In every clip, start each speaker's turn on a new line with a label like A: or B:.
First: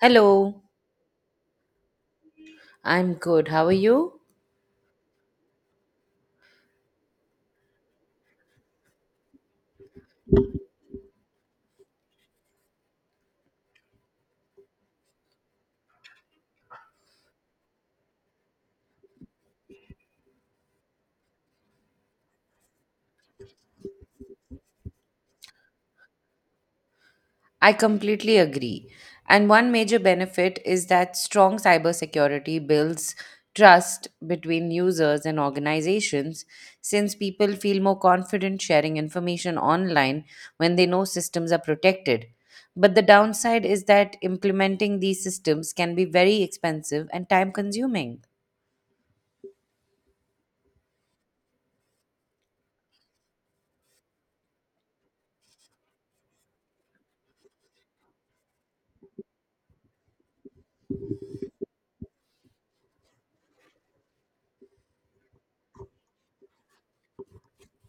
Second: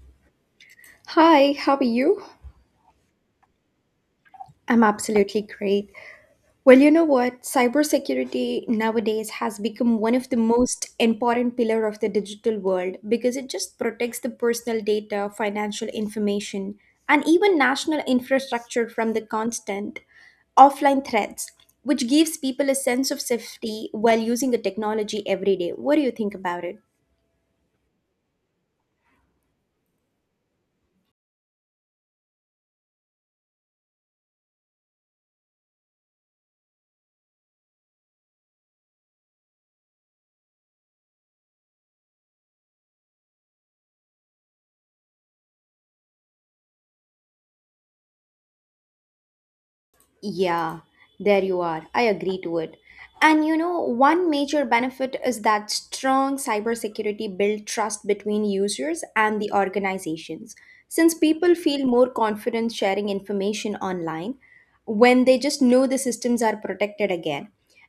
A: Hello,
B: Hi, how are you?
A: I'm good. How are you?
B: I'm absolutely great. Well, you know what? Cybersecurity nowadays has become one of the most important pillar of the digital world because it just protects the personal data, financial information, and even national infrastructure from the constant offline threats, which gives people a sense of safety while using the technology every day. What do you think about it?
A: I completely agree. And one major benefit is that strong cybersecurity builds trust between users and organizations since people feel more confident sharing information online when they know systems are protected. But the downside is that implementing these systems can be very expensive and time consuming.
B: Yeah, there you are. I agree to it. And you know, one major benefit is that strong cybersecurity build trust between users and the organizations. Since people feel more confident sharing information online when they just know the systems are protected again.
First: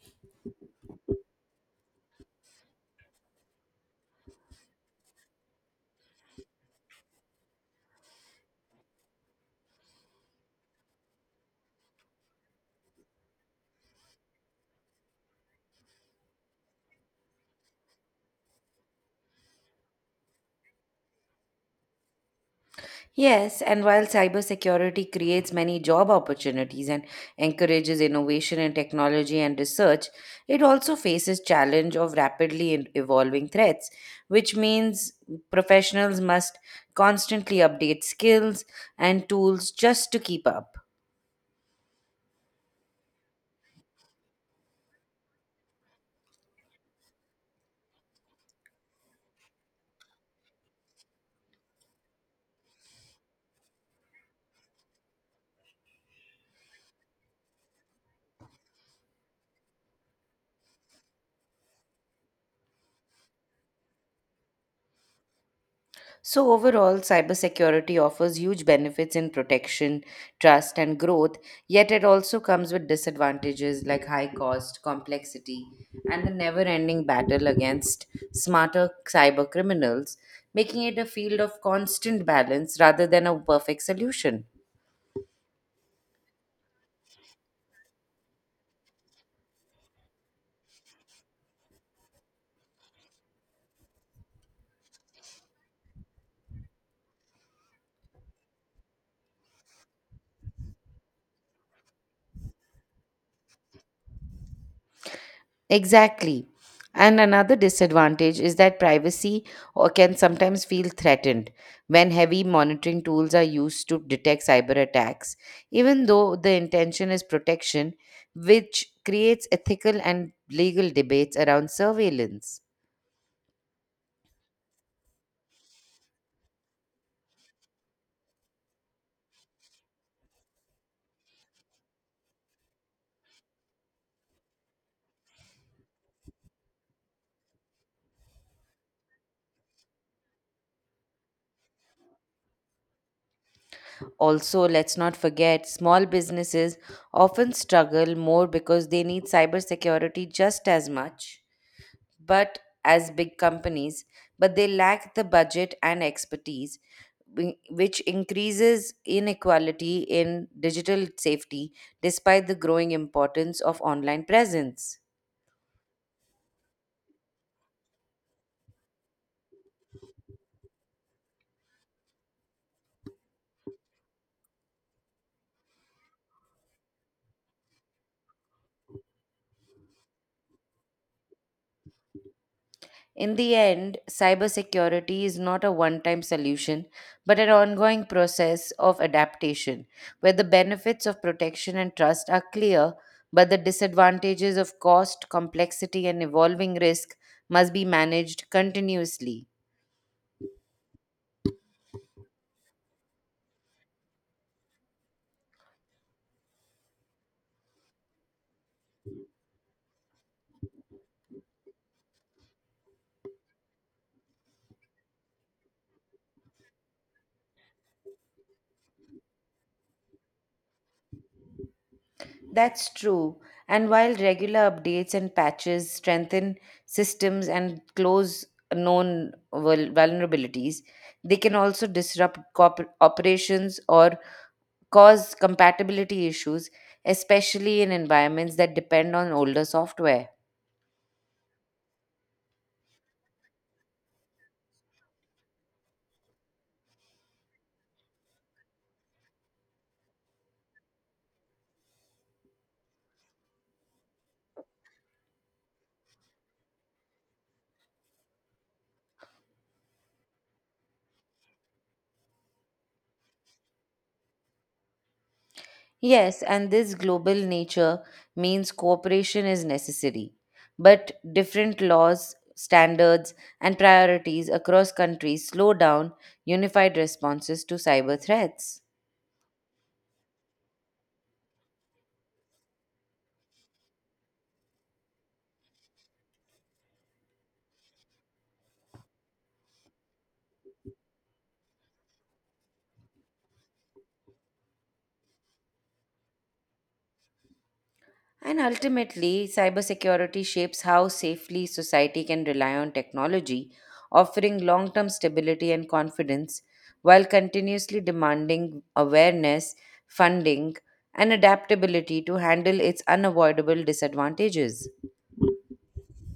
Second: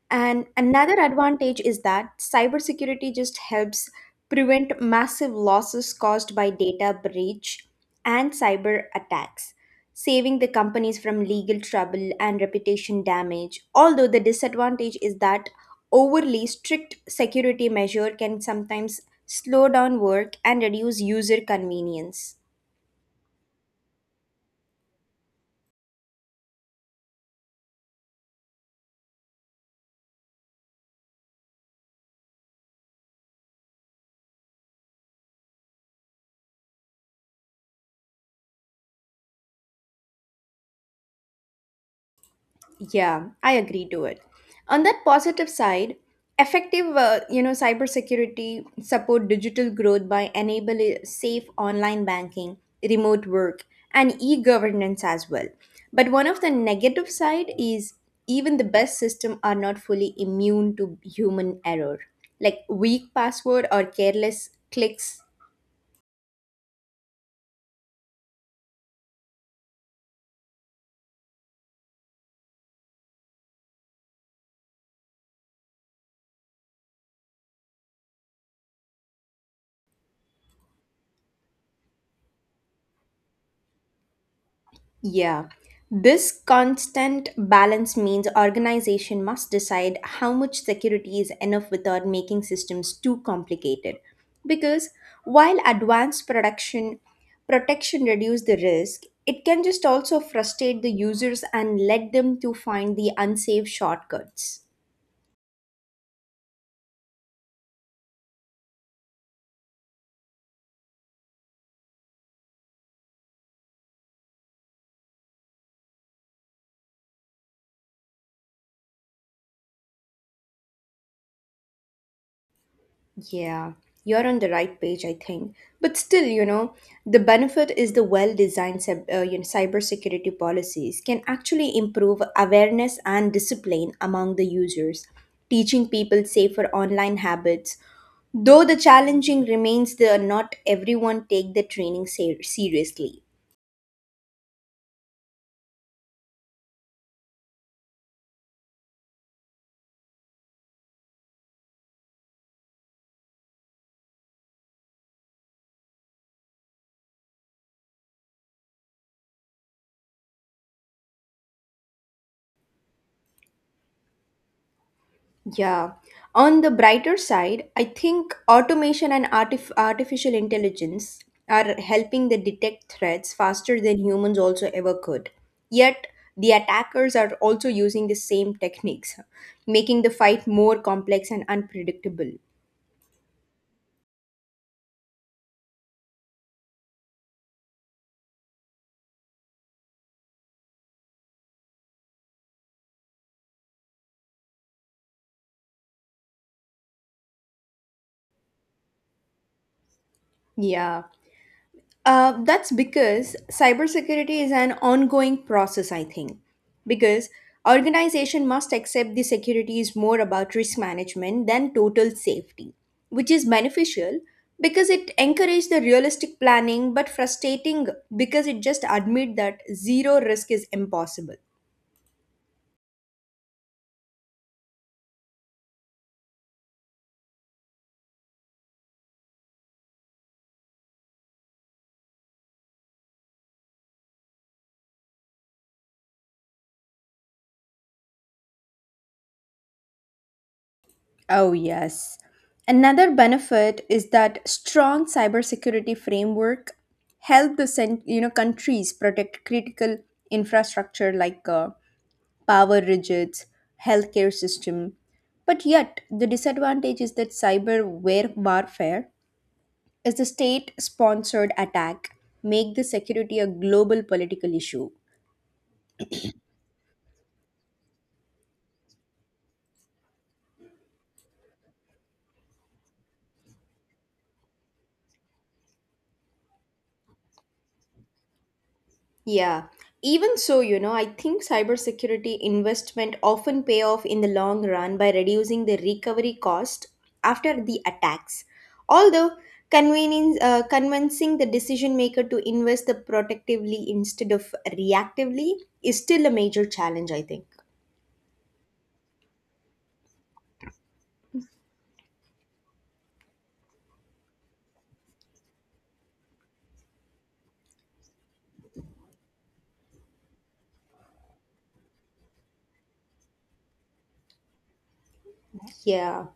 B: And another advantage is that cybersecurity just helps prevent massive losses caused by data breach and cyber attacks saving the companies from legal trouble and reputation damage. Although the disadvantage is that overly strict security measure can sometimes slow down work and reduce user convenience.
A: Yes, and while cybersecurity creates many job opportunities and encourages innovation in technology and research, it also faces challenge of rapidly evolving threats, which means professionals must constantly update skills and tools just to keep up.
B: Yeah, I agree to it. On that positive side, effective, you know, cybersecurity support digital growth by enabling safe online banking, remote work, and e-governance as well. But one of the negative side is even the best system are not fully immune to human error. Like weak password or careless clicks.
A: So, overall, cybersecurity offers huge benefits in protection, trust, and growth, yet it also comes with disadvantages like high cost, complexity, and the never ending battle against smarter cyber criminals, making it a field of constant balance rather than a perfect solution.
B: Yeah. This constant balance means organization must decide how much security is enough without making systems too complicated. Because while advanced production protection reduce the risk, it can just also frustrate the users and let them to find the unsafe shortcuts.
A: Exactly. And another disadvantage is that privacy or can sometimes feel threatened when heavy monitoring tools are used to detect cyber attacks, even though the intention is protection, which creates ethical and legal debates around surveillance.
B: Yeah, you're on the right page, I think. But still, you know, the benefit is the well-designed you know, cybersecurity policies can actually improve awareness and discipline among the users, teaching people safer online habits. Though the challenging remains the not everyone take the training seriously.
A: Also, let's not forget small businesses often struggle more because they need cybersecurity just as much but as big companies, but they lack the budget and expertise, which increases inequality in digital safety despite the growing importance of online presence.
B: Yeah. On the brighter side, I think automation and artificial intelligence are helping the detect threats faster than humans also ever could. Yet, the attackers are also using the same techniques, making the fight more complex and unpredictable.
A: In the end, cybersecurity is not a one time solution, but an ongoing process of adaptation where the benefits of protection and trust are clear, but the disadvantages of cost, complexity, and evolving risk must be managed continuously.
B: Yeah. That's because cybersecurity is an ongoing process, I think. Because organization must accept the security is more about risk management than total safety, which is beneficial because it encourages the realistic planning, but frustrating because it just admit that zero risk is impossible.
A: That's true. And while regular updates and patches strengthen systems and close known vulnerabilities, they can also disrupt operations or cause compatibility issues, especially in environments that depend on older software.
B: Oh, yes. Another benefit is that strong cybersecurity framework help the you know countries protect critical infrastructure like power grids, healthcare system. But yet, the disadvantage is that warfare is a state-sponsored attack, make the security a global political issue.
A: Yes, and this global nature means cooperation is necessary. But different laws, standards, and priorities across countries slow down unified responses to cyber threats.
B: Yeah. Even so, you know, I think cybersecurity investment often pay off in the long run by reducing the recovery cost after the attacks. Although convincing the decision maker to invest the protectively instead of reactively is still a major challenge, I think.
A: And ultimately, cybersecurity shapes how safely society can rely on technology, offering long term stability and confidence while continuously demanding awareness, funding, and adaptability to handle its unavoidable disadvantages.
B: Yeah.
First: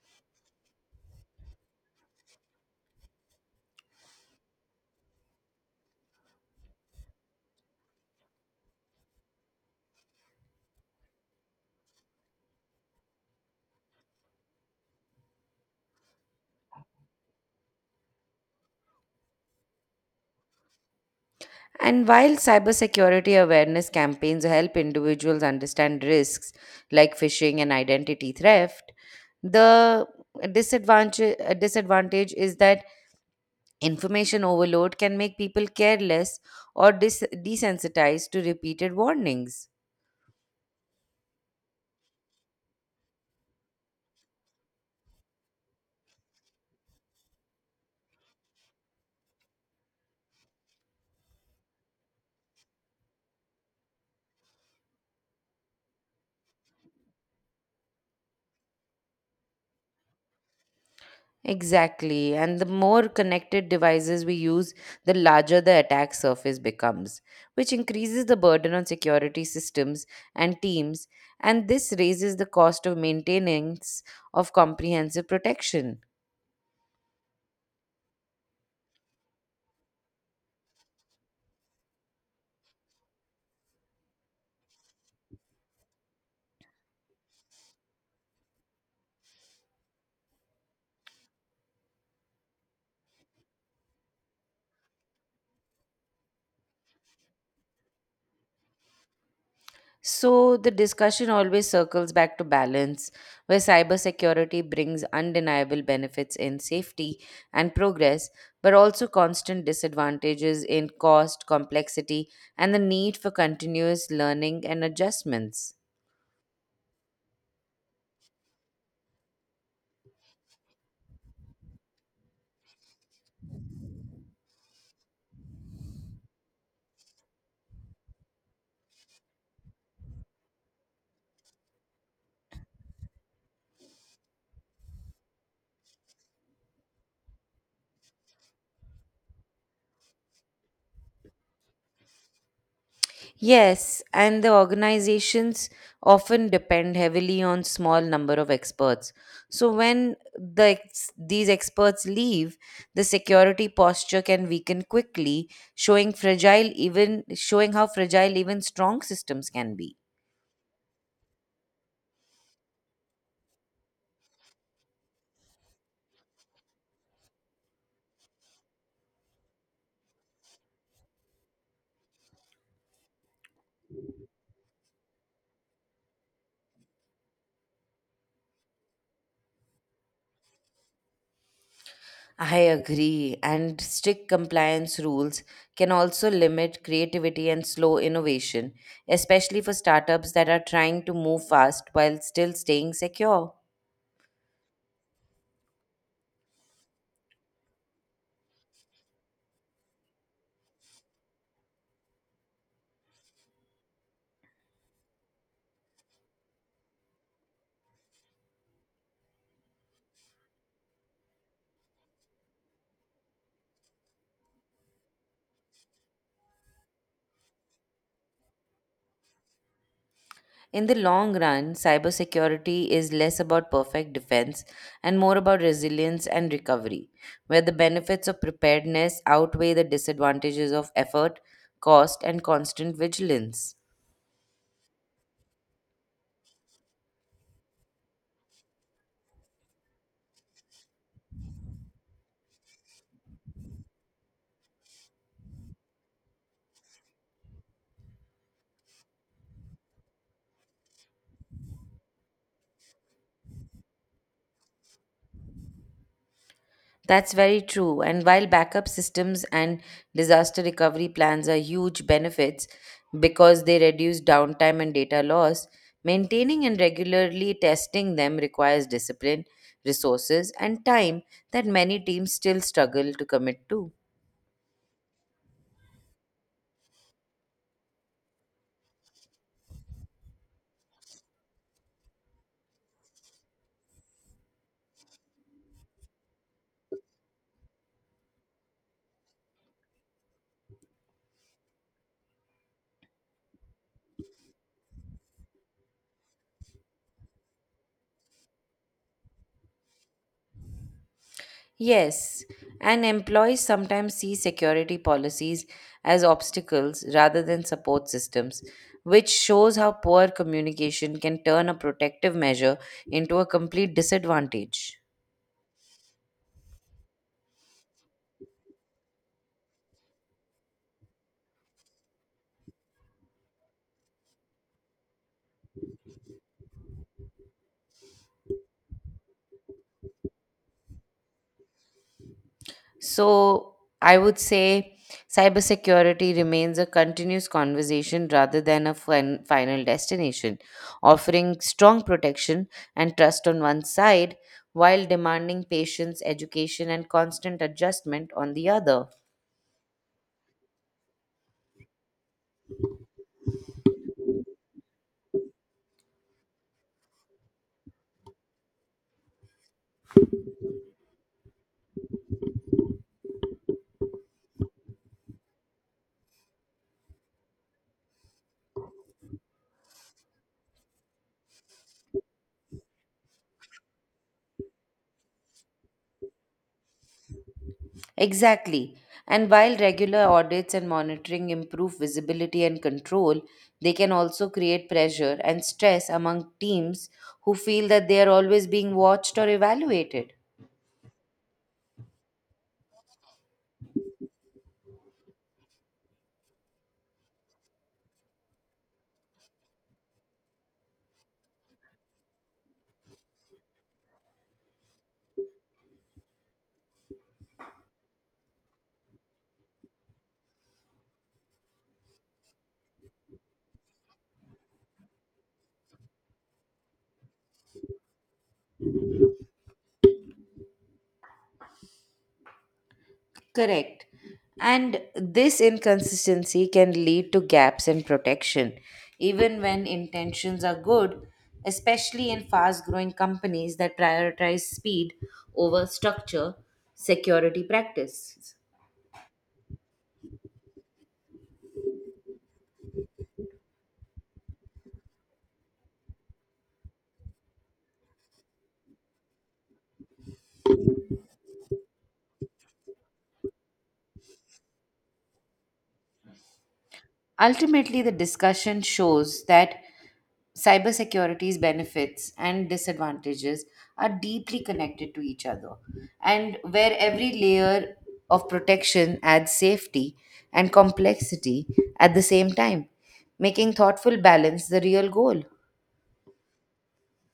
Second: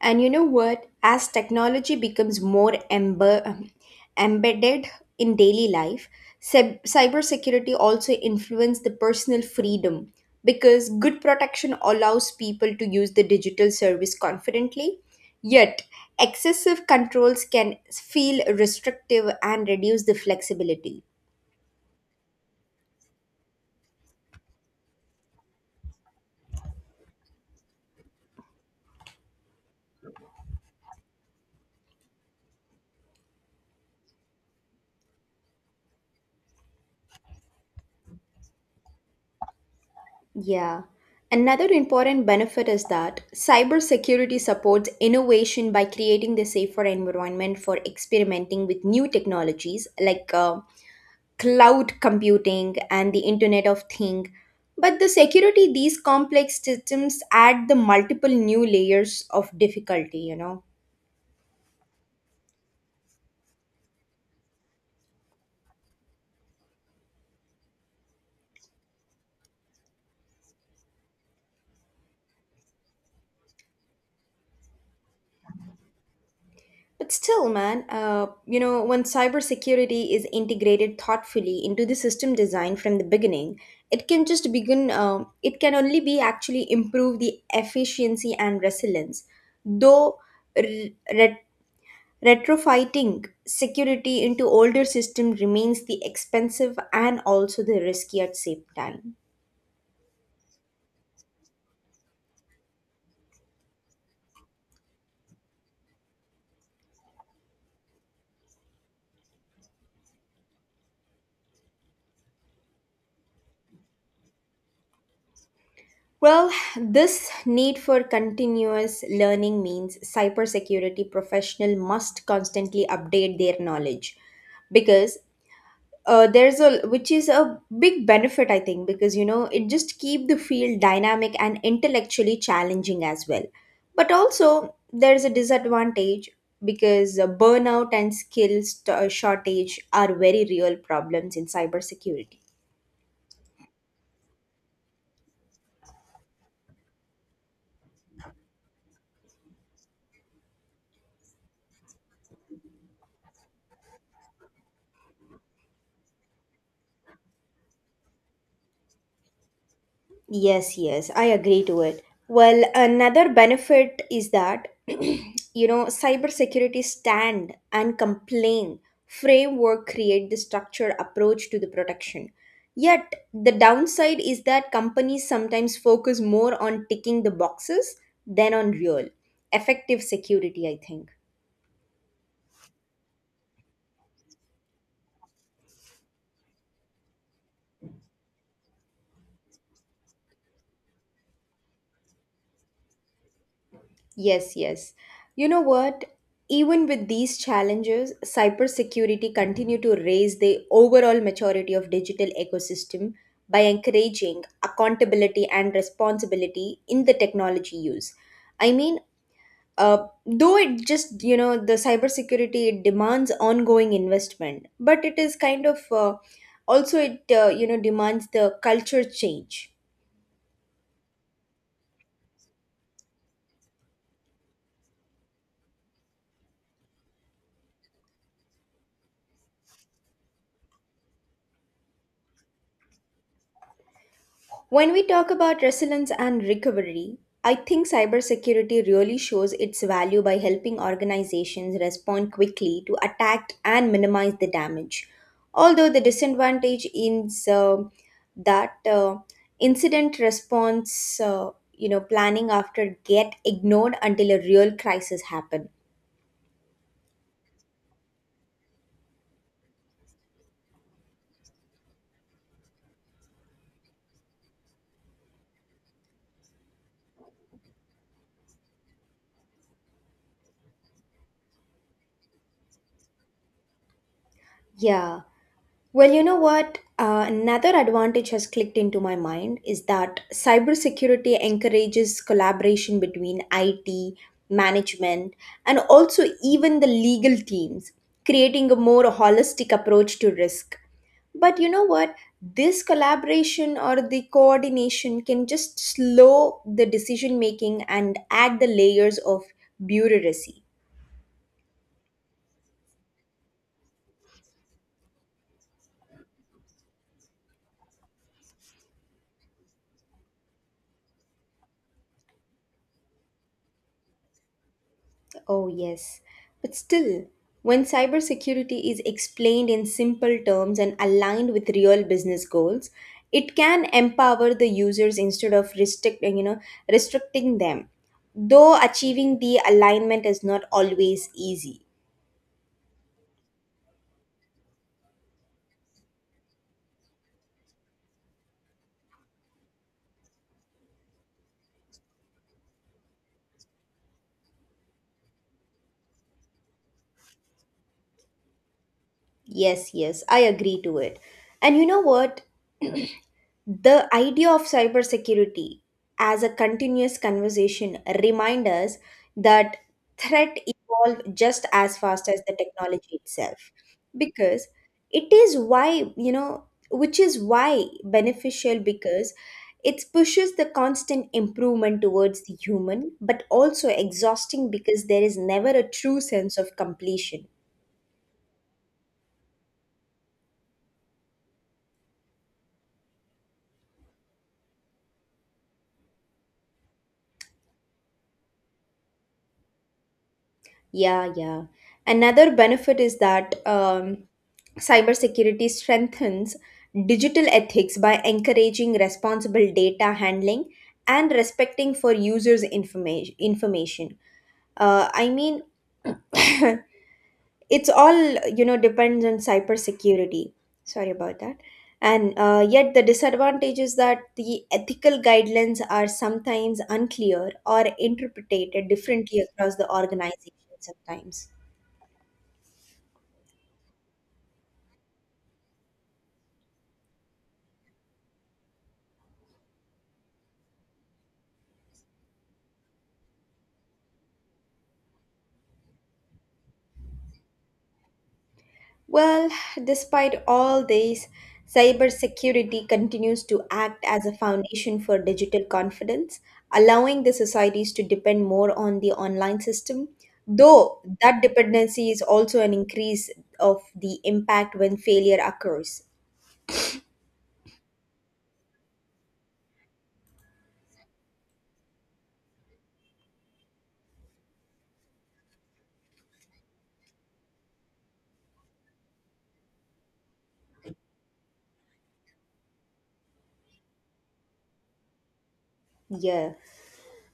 B: And you know what? As technology becomes more embedded in daily life, cybersecurity also influences the personal freedom because good protection allows people to use the digital service confidently. Yet, excessive controls can feel restrictive and reduce the flexibility.
A: And while cybersecurity awareness campaigns help individuals understand risks like phishing and identity theft, the disadvantage is that information overload can make people careless or desensitized to repeated warnings.
B: Yeah. Another important benefit is that cybersecurity supports innovation by creating the safer environment for experimenting with new technologies like cloud computing and the Internet of Things. But the security these complex systems add the multiple new layers of difficulty, you know.
A: Exactly. And the more connected devices we use, the larger the attack surface becomes, which increases the burden on security systems and teams. And this raises the cost of maintenance of comprehensive protection.
B: But still, you know, when cybersecurity is integrated thoughtfully into the system design from the beginning, it can it can only be actually improve the efficiency and resilience. Though re- ret- retrofitting security into older system remains the expensive and also the risky at same time.
A: So the discussion always circles back to balance, where cybersecurity brings undeniable benefits in safety and progress, but also constant disadvantages in cost, complexity, and the need for continuous learning and adjustments.
B: Well, this need for continuous learning means cybersecurity professional must constantly update their knowledge because there's a which is a big benefit I think because you know it just keep the field dynamic and intellectually challenging as well. But also there's a disadvantage because burnout and shortage are very real problems in cybersecurity.
A: Yes, and the organizations often depend heavily on small number of experts. So when the these experts leave, the security posture can weaken quickly, showing fragile even showing how fragile even strong systems can be.
B: Yes, yes, I agree to it. Well, another benefit is that you know, cybersecurity stand and complain framework create the structured approach to the protection. Yet the downside is that companies sometimes focus more on ticking the boxes than on real effective security, I think.
A: I agree, and strict compliance rules can also limit creativity and slow innovation, especially for startups that are trying to move fast while still staying secure.
B: Yes, yes. You know what? Even with these challenges, cybersecurity continue to raise the overall maturity of digital ecosystem by encouraging accountability and responsibility in the technology use. I mean, though it just, you know, the cybersecurity it demands ongoing investment, but it is kind of also you know, demands the culture change.
A: In the long run, cybersecurity is less about perfect defense and more about resilience and recovery, where the benefits of preparedness outweigh the disadvantages of effort, cost, and constant vigilance.
B: When we talk about resilience and recovery, I think cybersecurity really shows its value by helping organizations respond quickly to attack and minimize the damage. Although the disadvantage is that incident response, you know, planning after get ignored until a real crisis happen.
A: That's very true. And while backup systems and disaster recovery plans are huge benefits because they reduce downtime and data loss, maintaining and regularly testing them requires discipline, resources, and time that many teams still struggle to commit to.
B: Yeah. Well, you know what? Another advantage has clicked into my mind is that cybersecurity encourages collaboration between IT, management, and also even the legal teams, creating a more holistic approach to risk. But you know what? This collaboration or the coordination can just slow the decision making and add the layers of bureaucracy.
A: Yes, and employees sometimes see security policies as obstacles rather than support systems, which shows how poor communication can turn a protective measure into a complete disadvantage.
B: Oh, yes. But still, when cybersecurity is explained in simple terms and aligned with real business goals, it can empower the users instead of restricting, you know, restricting them. Though achieving the alignment is not always easy.
A: So, I would say cybersecurity remains a continuous conversation rather than a final destination, offering strong protection and trust on one side while demanding patience, education, and constant adjustment on the other.
B: Yes, yes, I agree to it. And you know what? The idea of cybersecurity as a continuous conversation reminds us that threat evolve just as fast as the technology itself because it is why you know which is why beneficial because it pushes the constant improvement towards the human but also exhausting because there is never a true sense of completion.
A: Exactly. And while regular audits and monitoring improve visibility and control, they can also create pressure and stress among teams who feel that they are always being watched or evaluated.
B: Yeah, yeah. Another benefit is that cybersecurity strengthens digital ethics by encouraging responsible data handling and respecting for users' information. Information. I mean, it's all you know depends on cybersecurity. Sorry about that. And yet, the disadvantage is that the ethical guidelines are sometimes unclear or interpreted differently across the organization. Sometimes.
A: Correct. And this inconsistency can lead to gaps in protection, even when intentions are good, especially in fast growing companies that prioritize speed over structure, security practices.
B: Well, despite all this, cybersecurity continues to act as a foundation for digital confidence, allowing the societies to depend more on the online system. Though that dependency is also an increase of the impact when failure occurs.
A: Ultimately, the discussion shows that cybersecurity's benefits and disadvantages are deeply connected to each other, and where every layer of protection adds safety and complexity at the same time, making thoughtful balance the real goal.
B: Yeah.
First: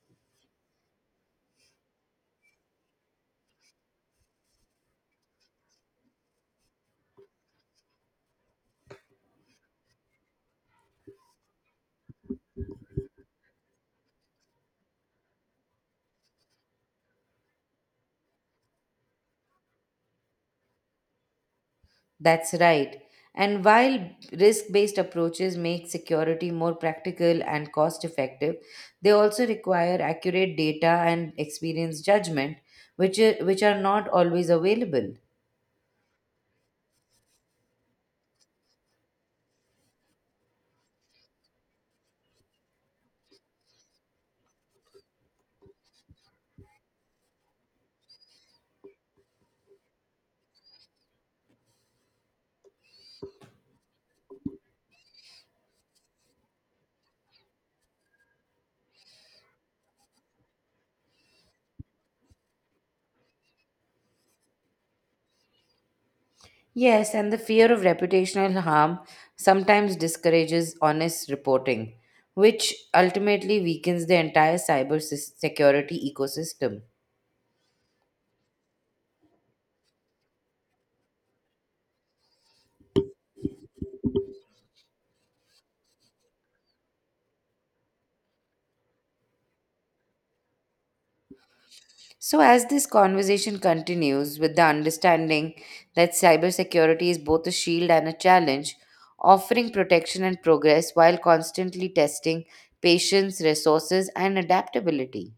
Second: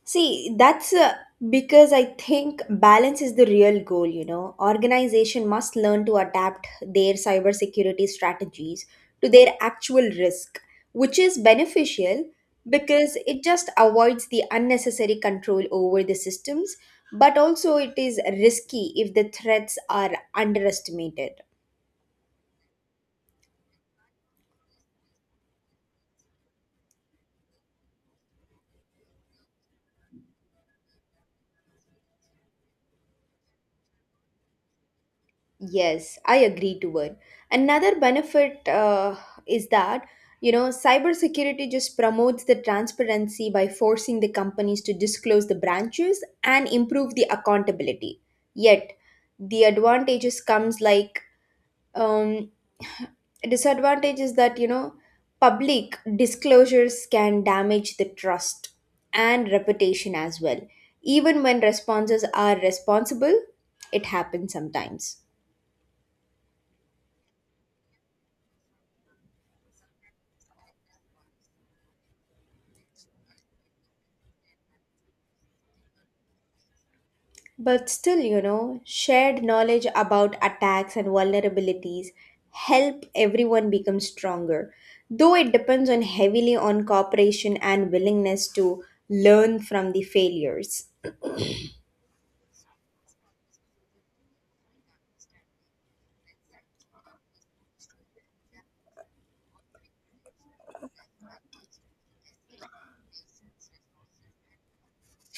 B: See, that's because I think balance is the real goal, you know. Organization must learn to adapt their cybersecurity strategies to their actual risk, which is beneficial because it just avoids the unnecessary control over the systems, but also it is risky if the threats are underestimated.
A: That's right. And while risk-based approaches make security more practical and cost-effective, they also require accurate data and experience judgment, which are not always available.
B: Yes, I agree to it. Another benefit is that, you know, cybersecurity just promotes the transparency by forcing the companies to disclose the branches and improve the accountability. Yet, the advantages comes like um, disadvantage is that, you know, public disclosures can damage the trust and reputation as well. Even when responses are responsible, it happens sometimes.
A: Yes, and the fear of reputational harm sometimes discourages honest reporting, which ultimately weakens the entire cyber security ecosystem.
B: But still, you know, shared knowledge about attacks and vulnerabilities help everyone become stronger. Though it depends on heavily on cooperation and willingness to learn from the failures.
A: So, as this conversation continues with the understanding that cybersecurity is both a shield and a challenge, offering protection and progress while constantly testing patience, resources, and adaptability.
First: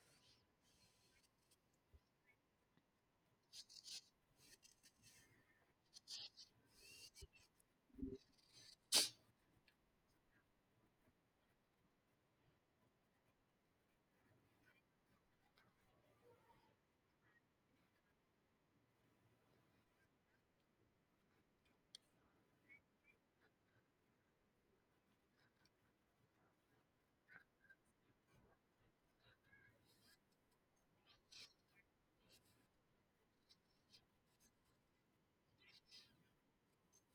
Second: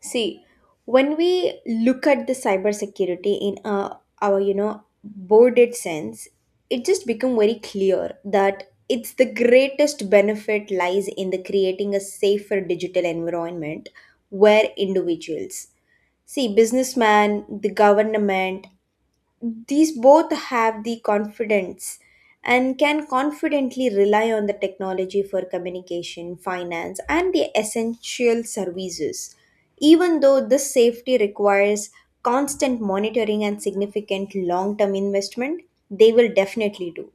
B: See, when we look at the cybersecurity in our you know boarded sense, it just become very clear that it's the greatest benefit lies in the creating a safer digital environment where individuals See, businessman, the government, these both have the confidence and can confidently rely on the technology for communication, finance, and the essential services. Even though this safety requires constant monitoring and significant long term investment, they will definitely do.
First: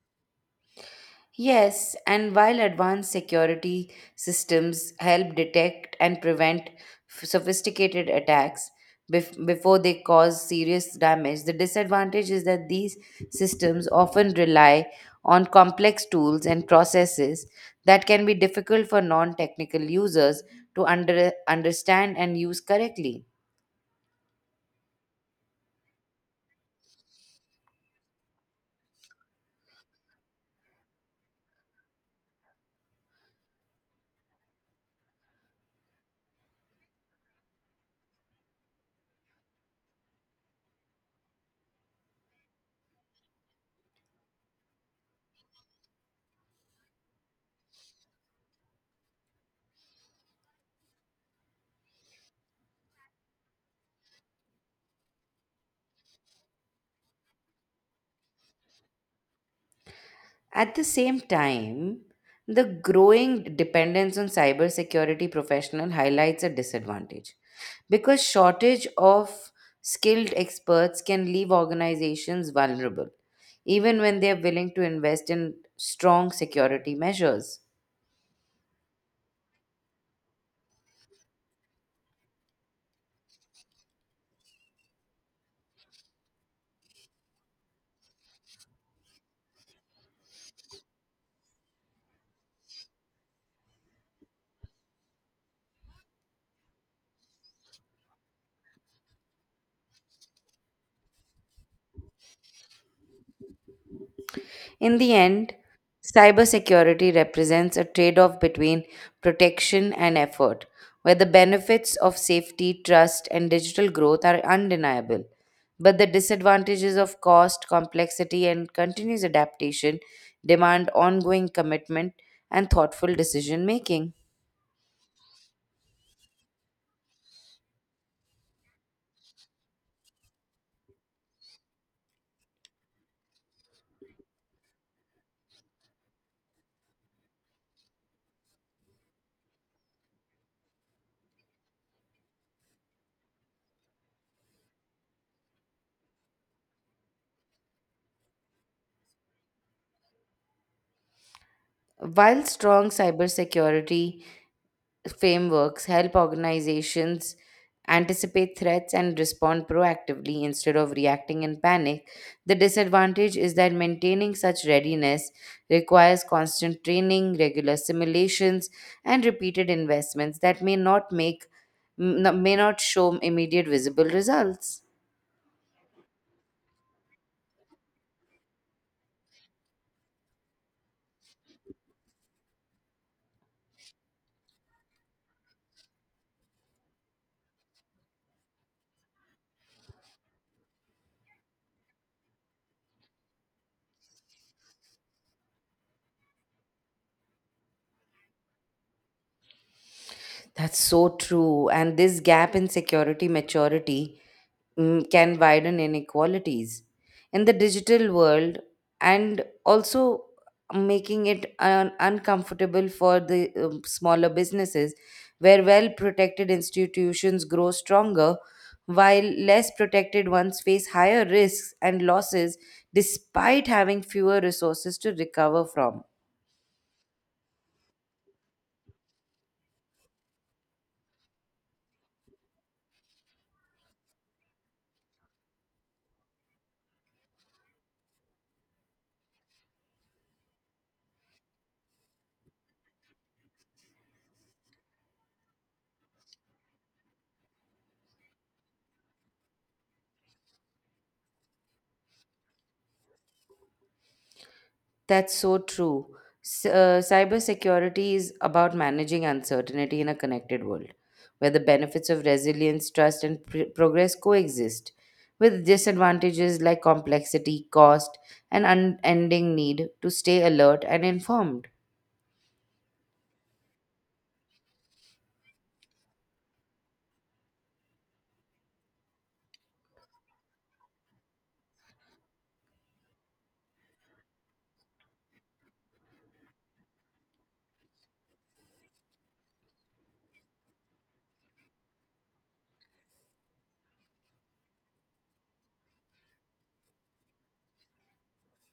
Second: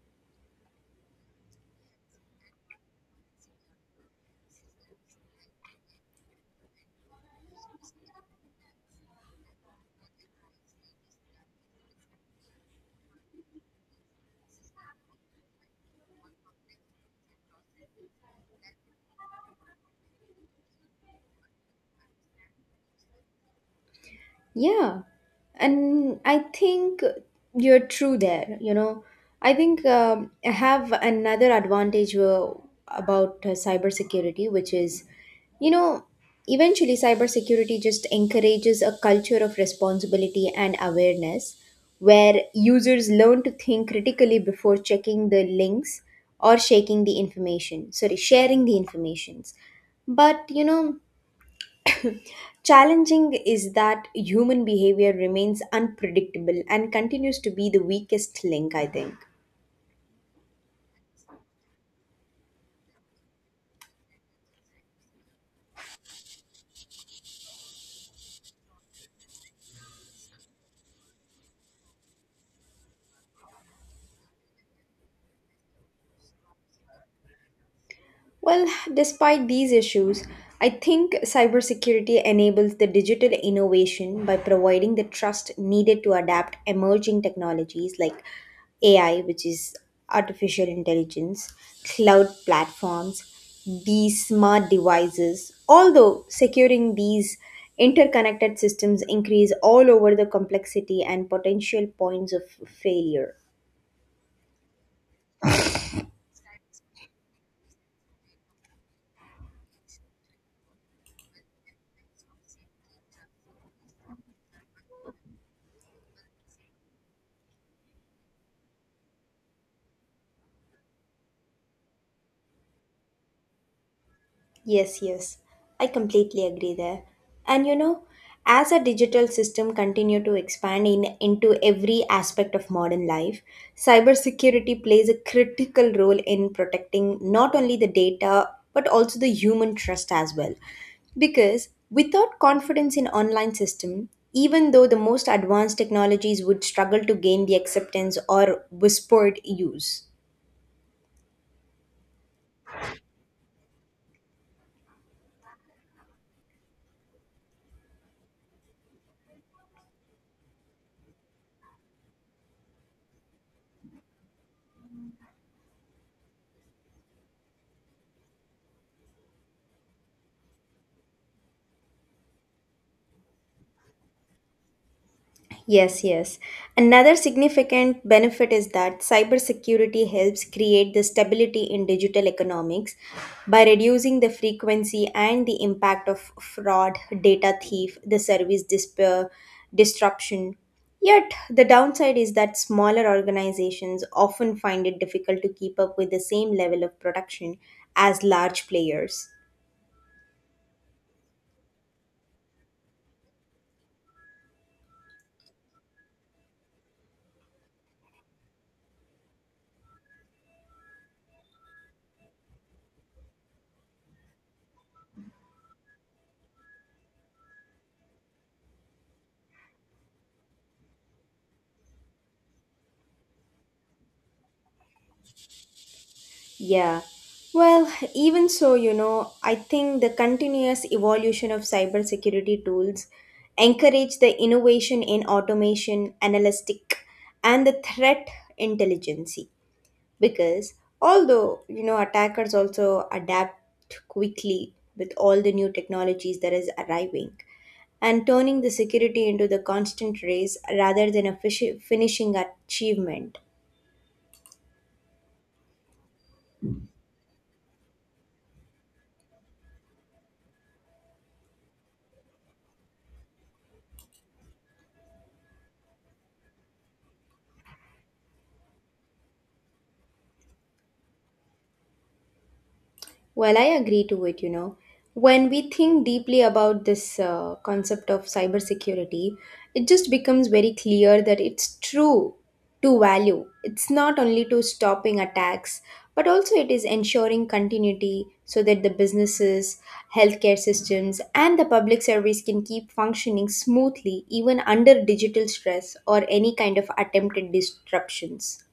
A: Yes, and while advanced security systems help detect and prevent sophisticated attacks before they cause serious damage, the disadvantage is that these systems often rely on complex tools and processes that can be difficult for non technical users to understand and use correctly.
B: Yeah. And I think you're true there, you know. I think I have another advantage about cybersecurity, which is, you know, eventually cybersecurity just encourages a culture of responsibility and awareness where users learn to think critically before checking the links or shaking the information, sorry, sharing the informations. But, you know, challenging is that human behavior remains unpredictable and continues to be the weakest link, I think.
A: At the same time, the growing dependence on cybersecurity professional highlights a disadvantage because shortage of skilled experts can leave organizations vulnerable even when they are willing to invest in strong security measures.
B: Well, despite these issues, I think cybersecurity enables the digital innovation by providing the trust needed to adapt emerging technologies like AI, which is artificial intelligence, cloud platforms, these smart devices. Although securing these interconnected systems increase all over the complexity and potential points of failure.
A: In the end, cybersecurity represents a trade off between protection and effort, where the benefits of safety, trust, and digital growth are undeniable. But the disadvantages of cost, complexity, and continuous adaptation demand ongoing commitment and thoughtful decision making.
B: Yes, yes. I completely agree there. And you know, as a digital system continue to expand into every aspect of modern life, cybersecurity plays a critical role in protecting not only the data but also the human trust as well. Because without confidence in online system, even though the most advanced technologies would struggle to gain the acceptance or whispered use.
A: While strong cybersecurity frameworks help organizations anticipate threats and respond proactively instead of reacting in panic. The disadvantage is that maintaining such readiness requires constant training, regular simulations, and repeated investments that may not show immediate visible results.
B: Yes, yes. Another significant benefit is that cybersecurity helps create the stability in digital economics by reducing the frequency and the impact of fraud, data thief, the disruption. Yet, the downside is that smaller organizations often find it difficult to keep up with the same level of production as large players.
A: That's so true. And this gap in security maturity can widen inequalities in the digital world and also making it uncomfortable for the smaller businesses where well protected institutions grow stronger while less protected ones face higher risks and losses despite having fewer resources to recover from.
B: Yeah. Well, even so, you know, I think the continuous evolution of cybersecurity tools encourage the innovation in automation, analytic, and the threat intelligence. Because although, you know, attackers also adapt quickly with all the new technologies that is arriving and turning the security into the constant race rather than a finishing achievement.
A: That's so true. Cybersecurity is about managing uncertainty in a connected world, where the benefits of resilience, trust, and progress coexist with disadvantages like complexity, cost, and unending need to stay alert and informed.
B: Well, I agree to it, you know. When we think deeply about this concept of cybersecurity, it just becomes very clear that it's true to value. It's not only to stopping attacks, but also it is ensuring continuity so that the businesses, healthcare systems, and the public service can keep functioning smoothly even under digital stress or any kind of attempted disruptions.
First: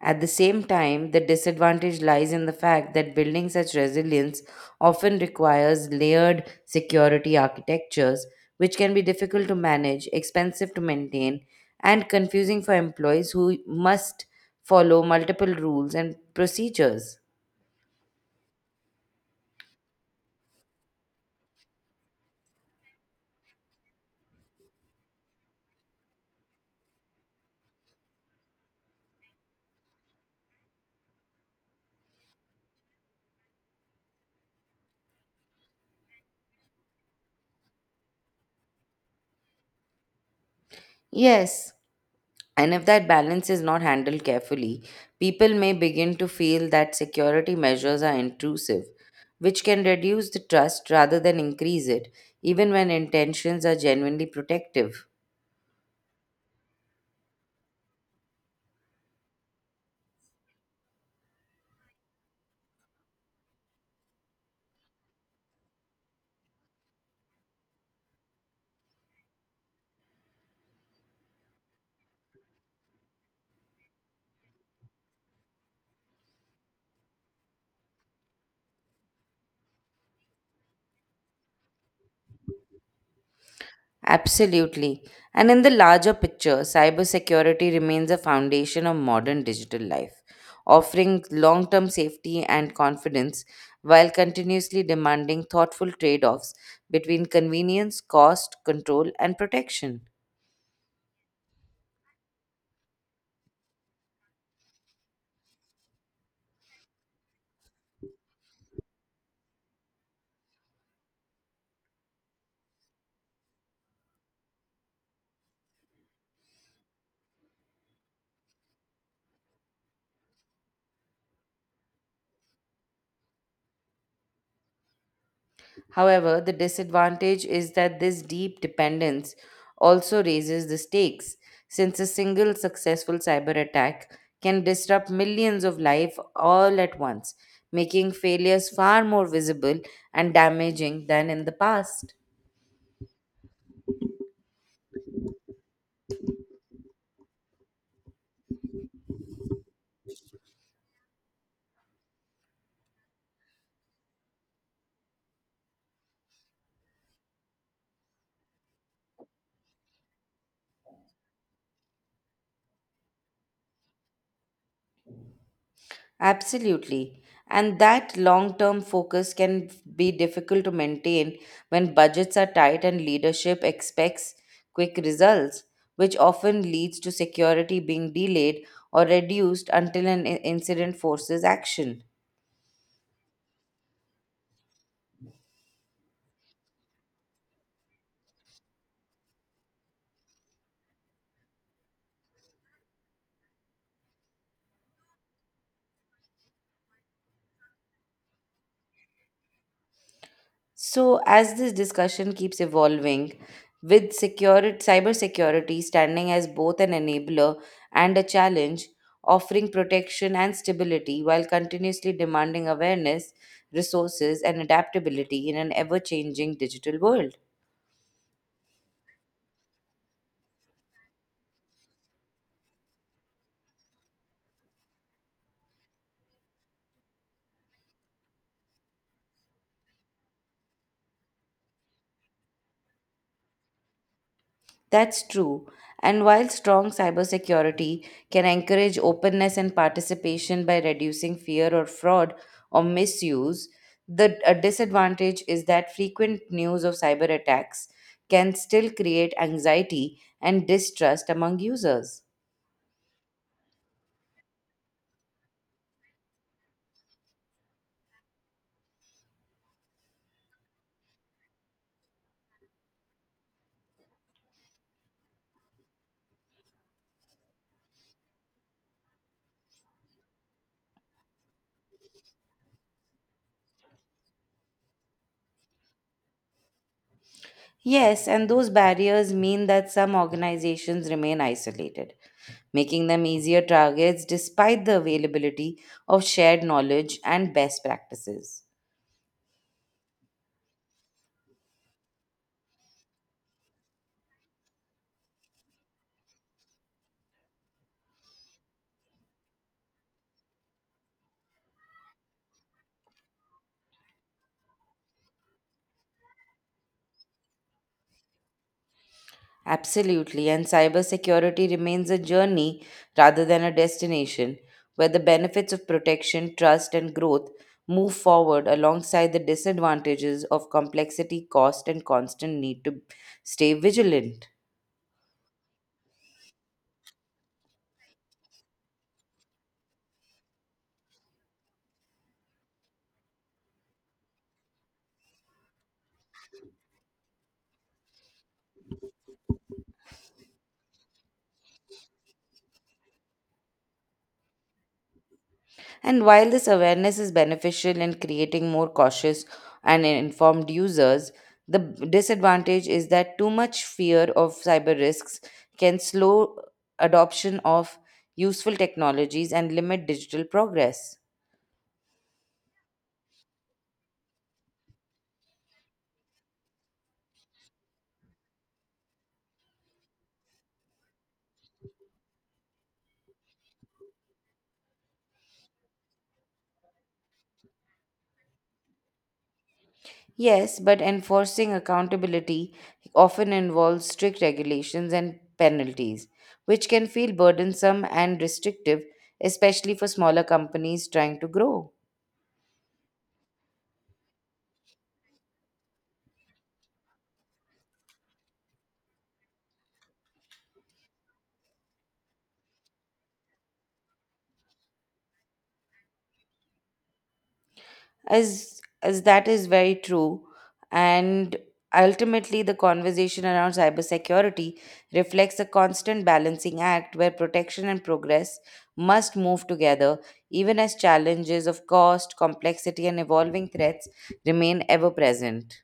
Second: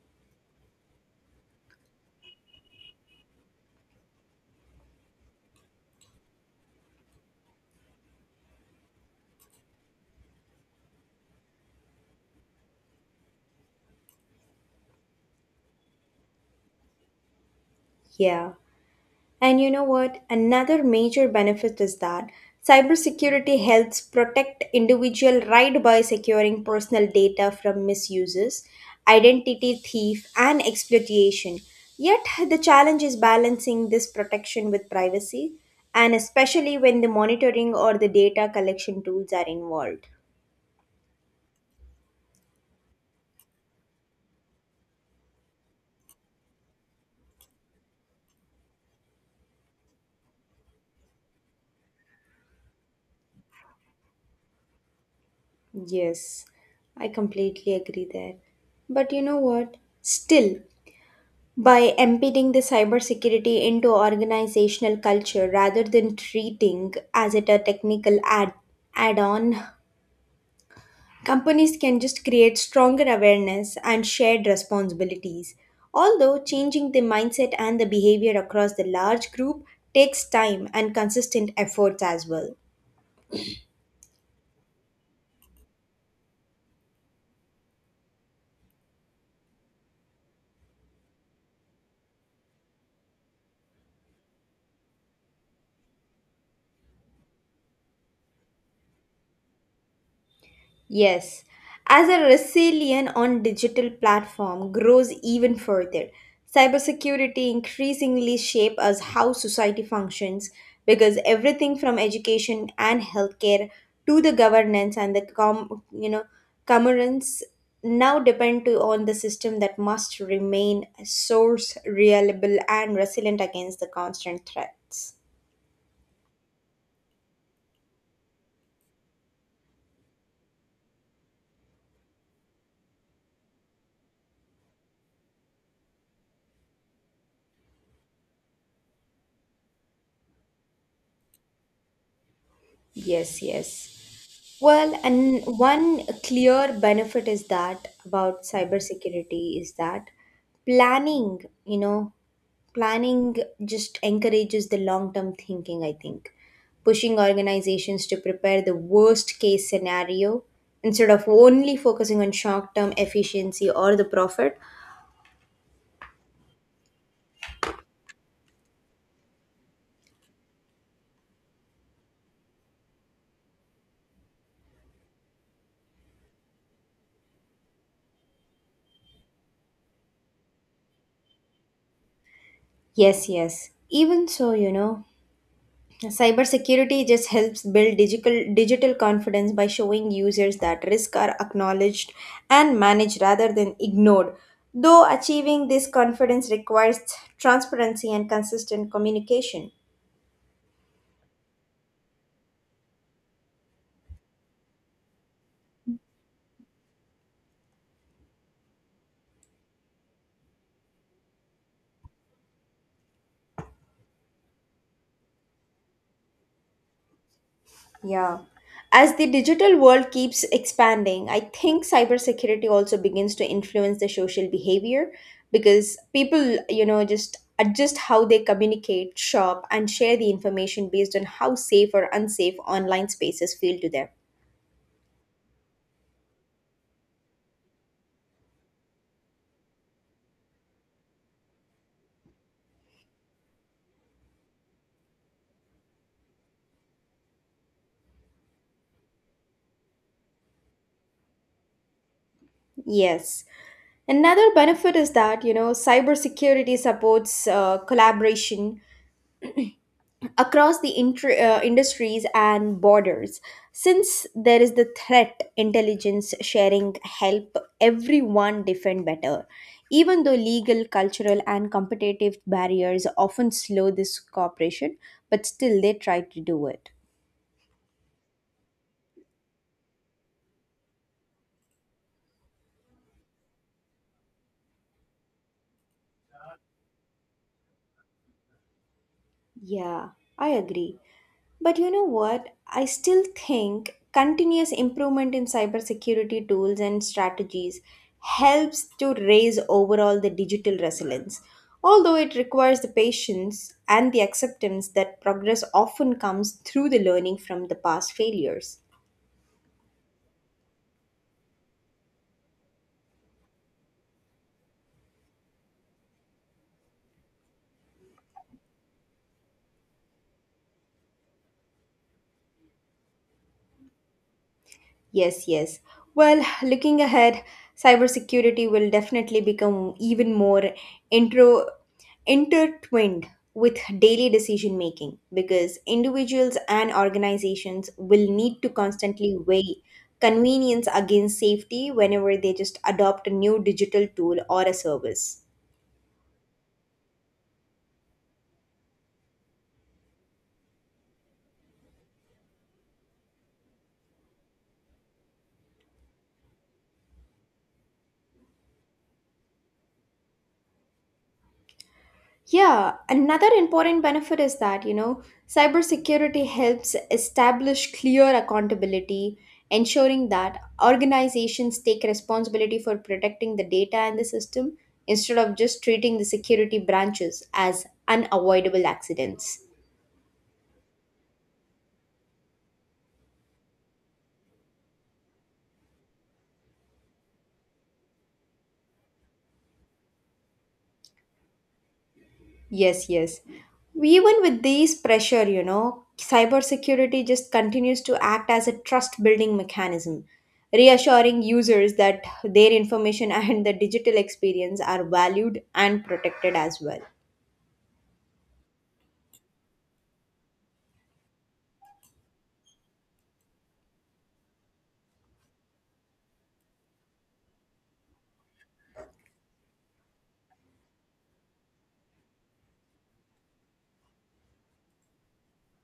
A: At the same time, the disadvantage lies in the fact that building such resilience often requires layered security architectures, which can be difficult to manage, expensive to maintain, and confusing for employees who must follow multiple rules and procedures.
B: Yeah. And you know what? Another major benefit is that cybersecurity helps protect individual right by securing personal data from misuses, identity thief, and exploitation. Yet the challenge is balancing this protection with privacy, and especially when the monitoring or the data collection tools are involved.
A: Yes, and if that balance is not handled carefully, people may begin to feel that security measures are intrusive, which can reduce the trust rather than increase it, even when intentions are genuinely protective.
B: Yes, I completely agree there. But you know what? Still, by embedding the cybersecurity into organizational culture rather than treating as it a technical add-on, companies can just create stronger awareness and shared responsibilities. Although changing the mindset and the behavior across the large group takes time and consistent efforts as well.
A: Absolutely. And in the larger picture, cybersecurity remains a foundation of modern digital life, offering long term safety and confidence while continuously demanding thoughtful trade offs between convenience, cost, control, and protection.
B: Yes, as a resilience on digital platform grows even further, cybersecurity increasingly shape as how society functions because everything from education and healthcare to the governance and the commerce now depend to on the system that must remain a source reliable and resilient against the constant threats.
A: However, the disadvantage is that this deep dependence also raises the stakes, since a single successful cyber attack can disrupt millions of lives all at once, making failures far more visible and damaging than in the past.
B: Yes, yes. Well, and one clear benefit is that about cybersecurity is that planning, you know, planning just encourages the long term thinking, I think, pushing organizations to prepare the worst case scenario instead of only focusing on short term efficiency or the profit.
A: Absolutely. And that long term focus can be difficult to maintain when budgets are tight and leadership expects quick results, which often leads to security being delayed or reduced until an incident forces action.
B: Yes, yes. Even so, you know, cybersecurity just helps build digital confidence by showing users that risks are acknowledged and managed rather than ignored. Though achieving this confidence requires transparency and consistent communication.
A: So, as this discussion keeps evolving, with security, cybersecurity standing as both an enabler and a challenge, offering protection and stability while continuously demanding awareness, resources, and adaptability in an ever changing digital world.
B: Yeah. As the digital world keeps expanding, I think cybersecurity also begins to influence the social behavior because people, you know, just adjust how they communicate, shop, and share the information based on how safe or unsafe online spaces feel to them.
A: That's true. And while strong cybersecurity can encourage openness and participation by reducing fear or fraud or misuse, the a disadvantage is that frequent news of cyber attacks can still create anxiety and distrust among users.
B: Yes. Another benefit is that, you know, cybersecurity supports collaboration across the industries and borders. Since there is the threat, intelligence sharing help everyone defend better. Even though legal, cultural, and competitive barriers often slow this cooperation, but still they try to do it.
A: Yes, and those barriers mean that some organizations remain isolated, making them easier targets despite the availability of shared knowledge and best practices.
B: Yeah, I agree. But you know what? I still think continuous improvement in cybersecurity tools and strategies helps to raise overall the digital resilience. Although it requires the patience and the acceptance that progress often comes through the learning from the past failures.
A: Absolutely, and cybersecurity remains a journey rather than a destination, where the benefits of protection, trust, and growth move forward alongside the disadvantages of complexity, cost, and constant need to stay vigilant.
B: Yes, yes. Well, looking ahead, cybersecurity will definitely become even more intro intertwined with daily decision making because individuals and organizations will need to constantly weigh convenience against safety whenever they just adopt a new digital tool or a service.
A: And while this awareness is beneficial in creating more cautious and informed users, the disadvantage is that too much fear of cyber risks can slow adoption of useful technologies and limit digital progress.
B: Yeah, another important benefit is that, you know, cybersecurity helps establish clear accountability, ensuring that organizations take responsibility for protecting the data and the system instead of just treating the security branches as unavoidable accidents.
A: Yes, but enforcing accountability often involves strict regulations and penalties, which can feel burdensome and restrictive, especially for smaller companies trying to grow.
B: Yes, yes. Even with these pressure, you know, cybersecurity just continues to act as a trust building mechanism, reassuring users that their information and the digital experience are valued and protected as well.
A: As that is very true, and ultimately the conversation around cybersecurity reflects a constant balancing act where protection and progress must move together, even as challenges of cost, complexity, and evolving threats remain ever present.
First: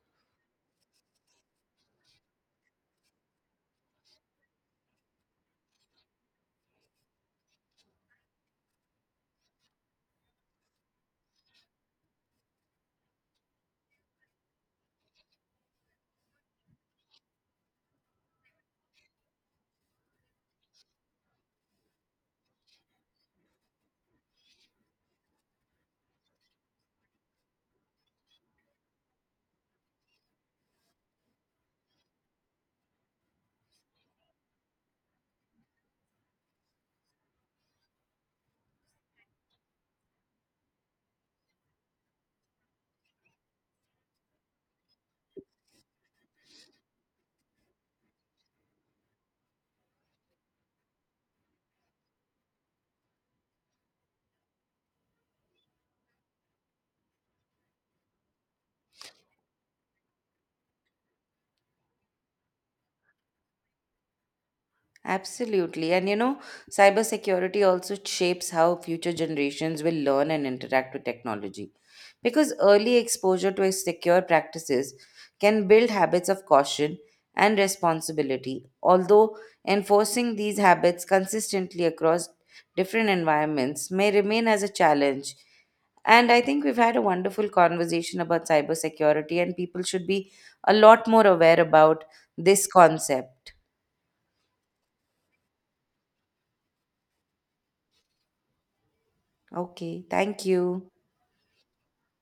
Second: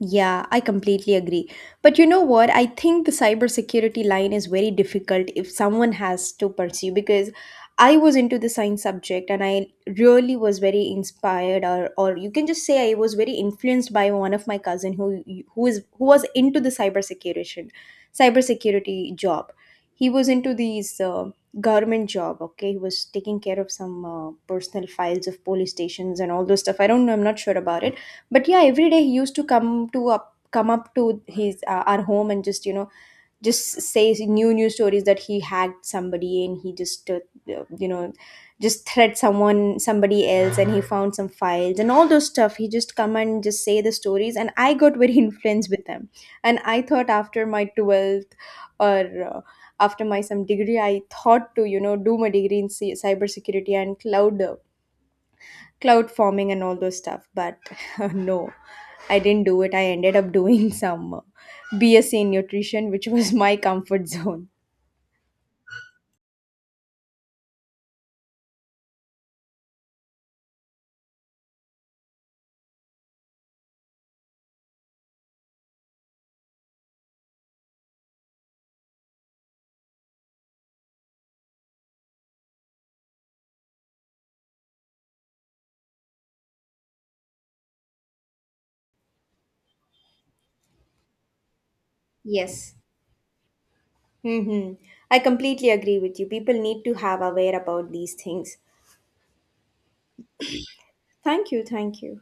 B: Yeah, I completely agree. But you know what? I think the cybersecurity line is very difficult if someone has to pursue because I was into the science subject and I really was very inspired or you can just say I was very influenced by one of my cousin who was into the cybersecurity job. He was into these government job, okay? He was taking care of some personal files of police stations and all those stuff. I don't know, I'm not sure about it, but yeah, every day he used to come up to his our home and just, you know, just say new stories that he hacked somebody and he just uh, you know just thread someone somebody else and he found some files and all those stuff. He just come and just say the stories and I got very influenced with them. And I thought after my 12th or uh, after my some degree I thought to, you know, do my degree in cybersecurity and cloud cloud forming and all those stuff. But no, I didn't do it. I ended up doing some BSc in nutrition, which was my comfort zone.
A: Absolutely. And you know, cybersecurity also shapes how future generations will learn and interact with technology. Because early exposure to secure practices can build habits of caution and responsibility, although enforcing these habits consistently across different environments may remain as a challenge. And I think we've had a wonderful conversation about cybersecurity, and people should be a lot more aware about this
B: Yes,
A: concept.
B: hmm, I completely agree with you. People need to have aware about these things.
A: Okay, thank you.
B: Thank you.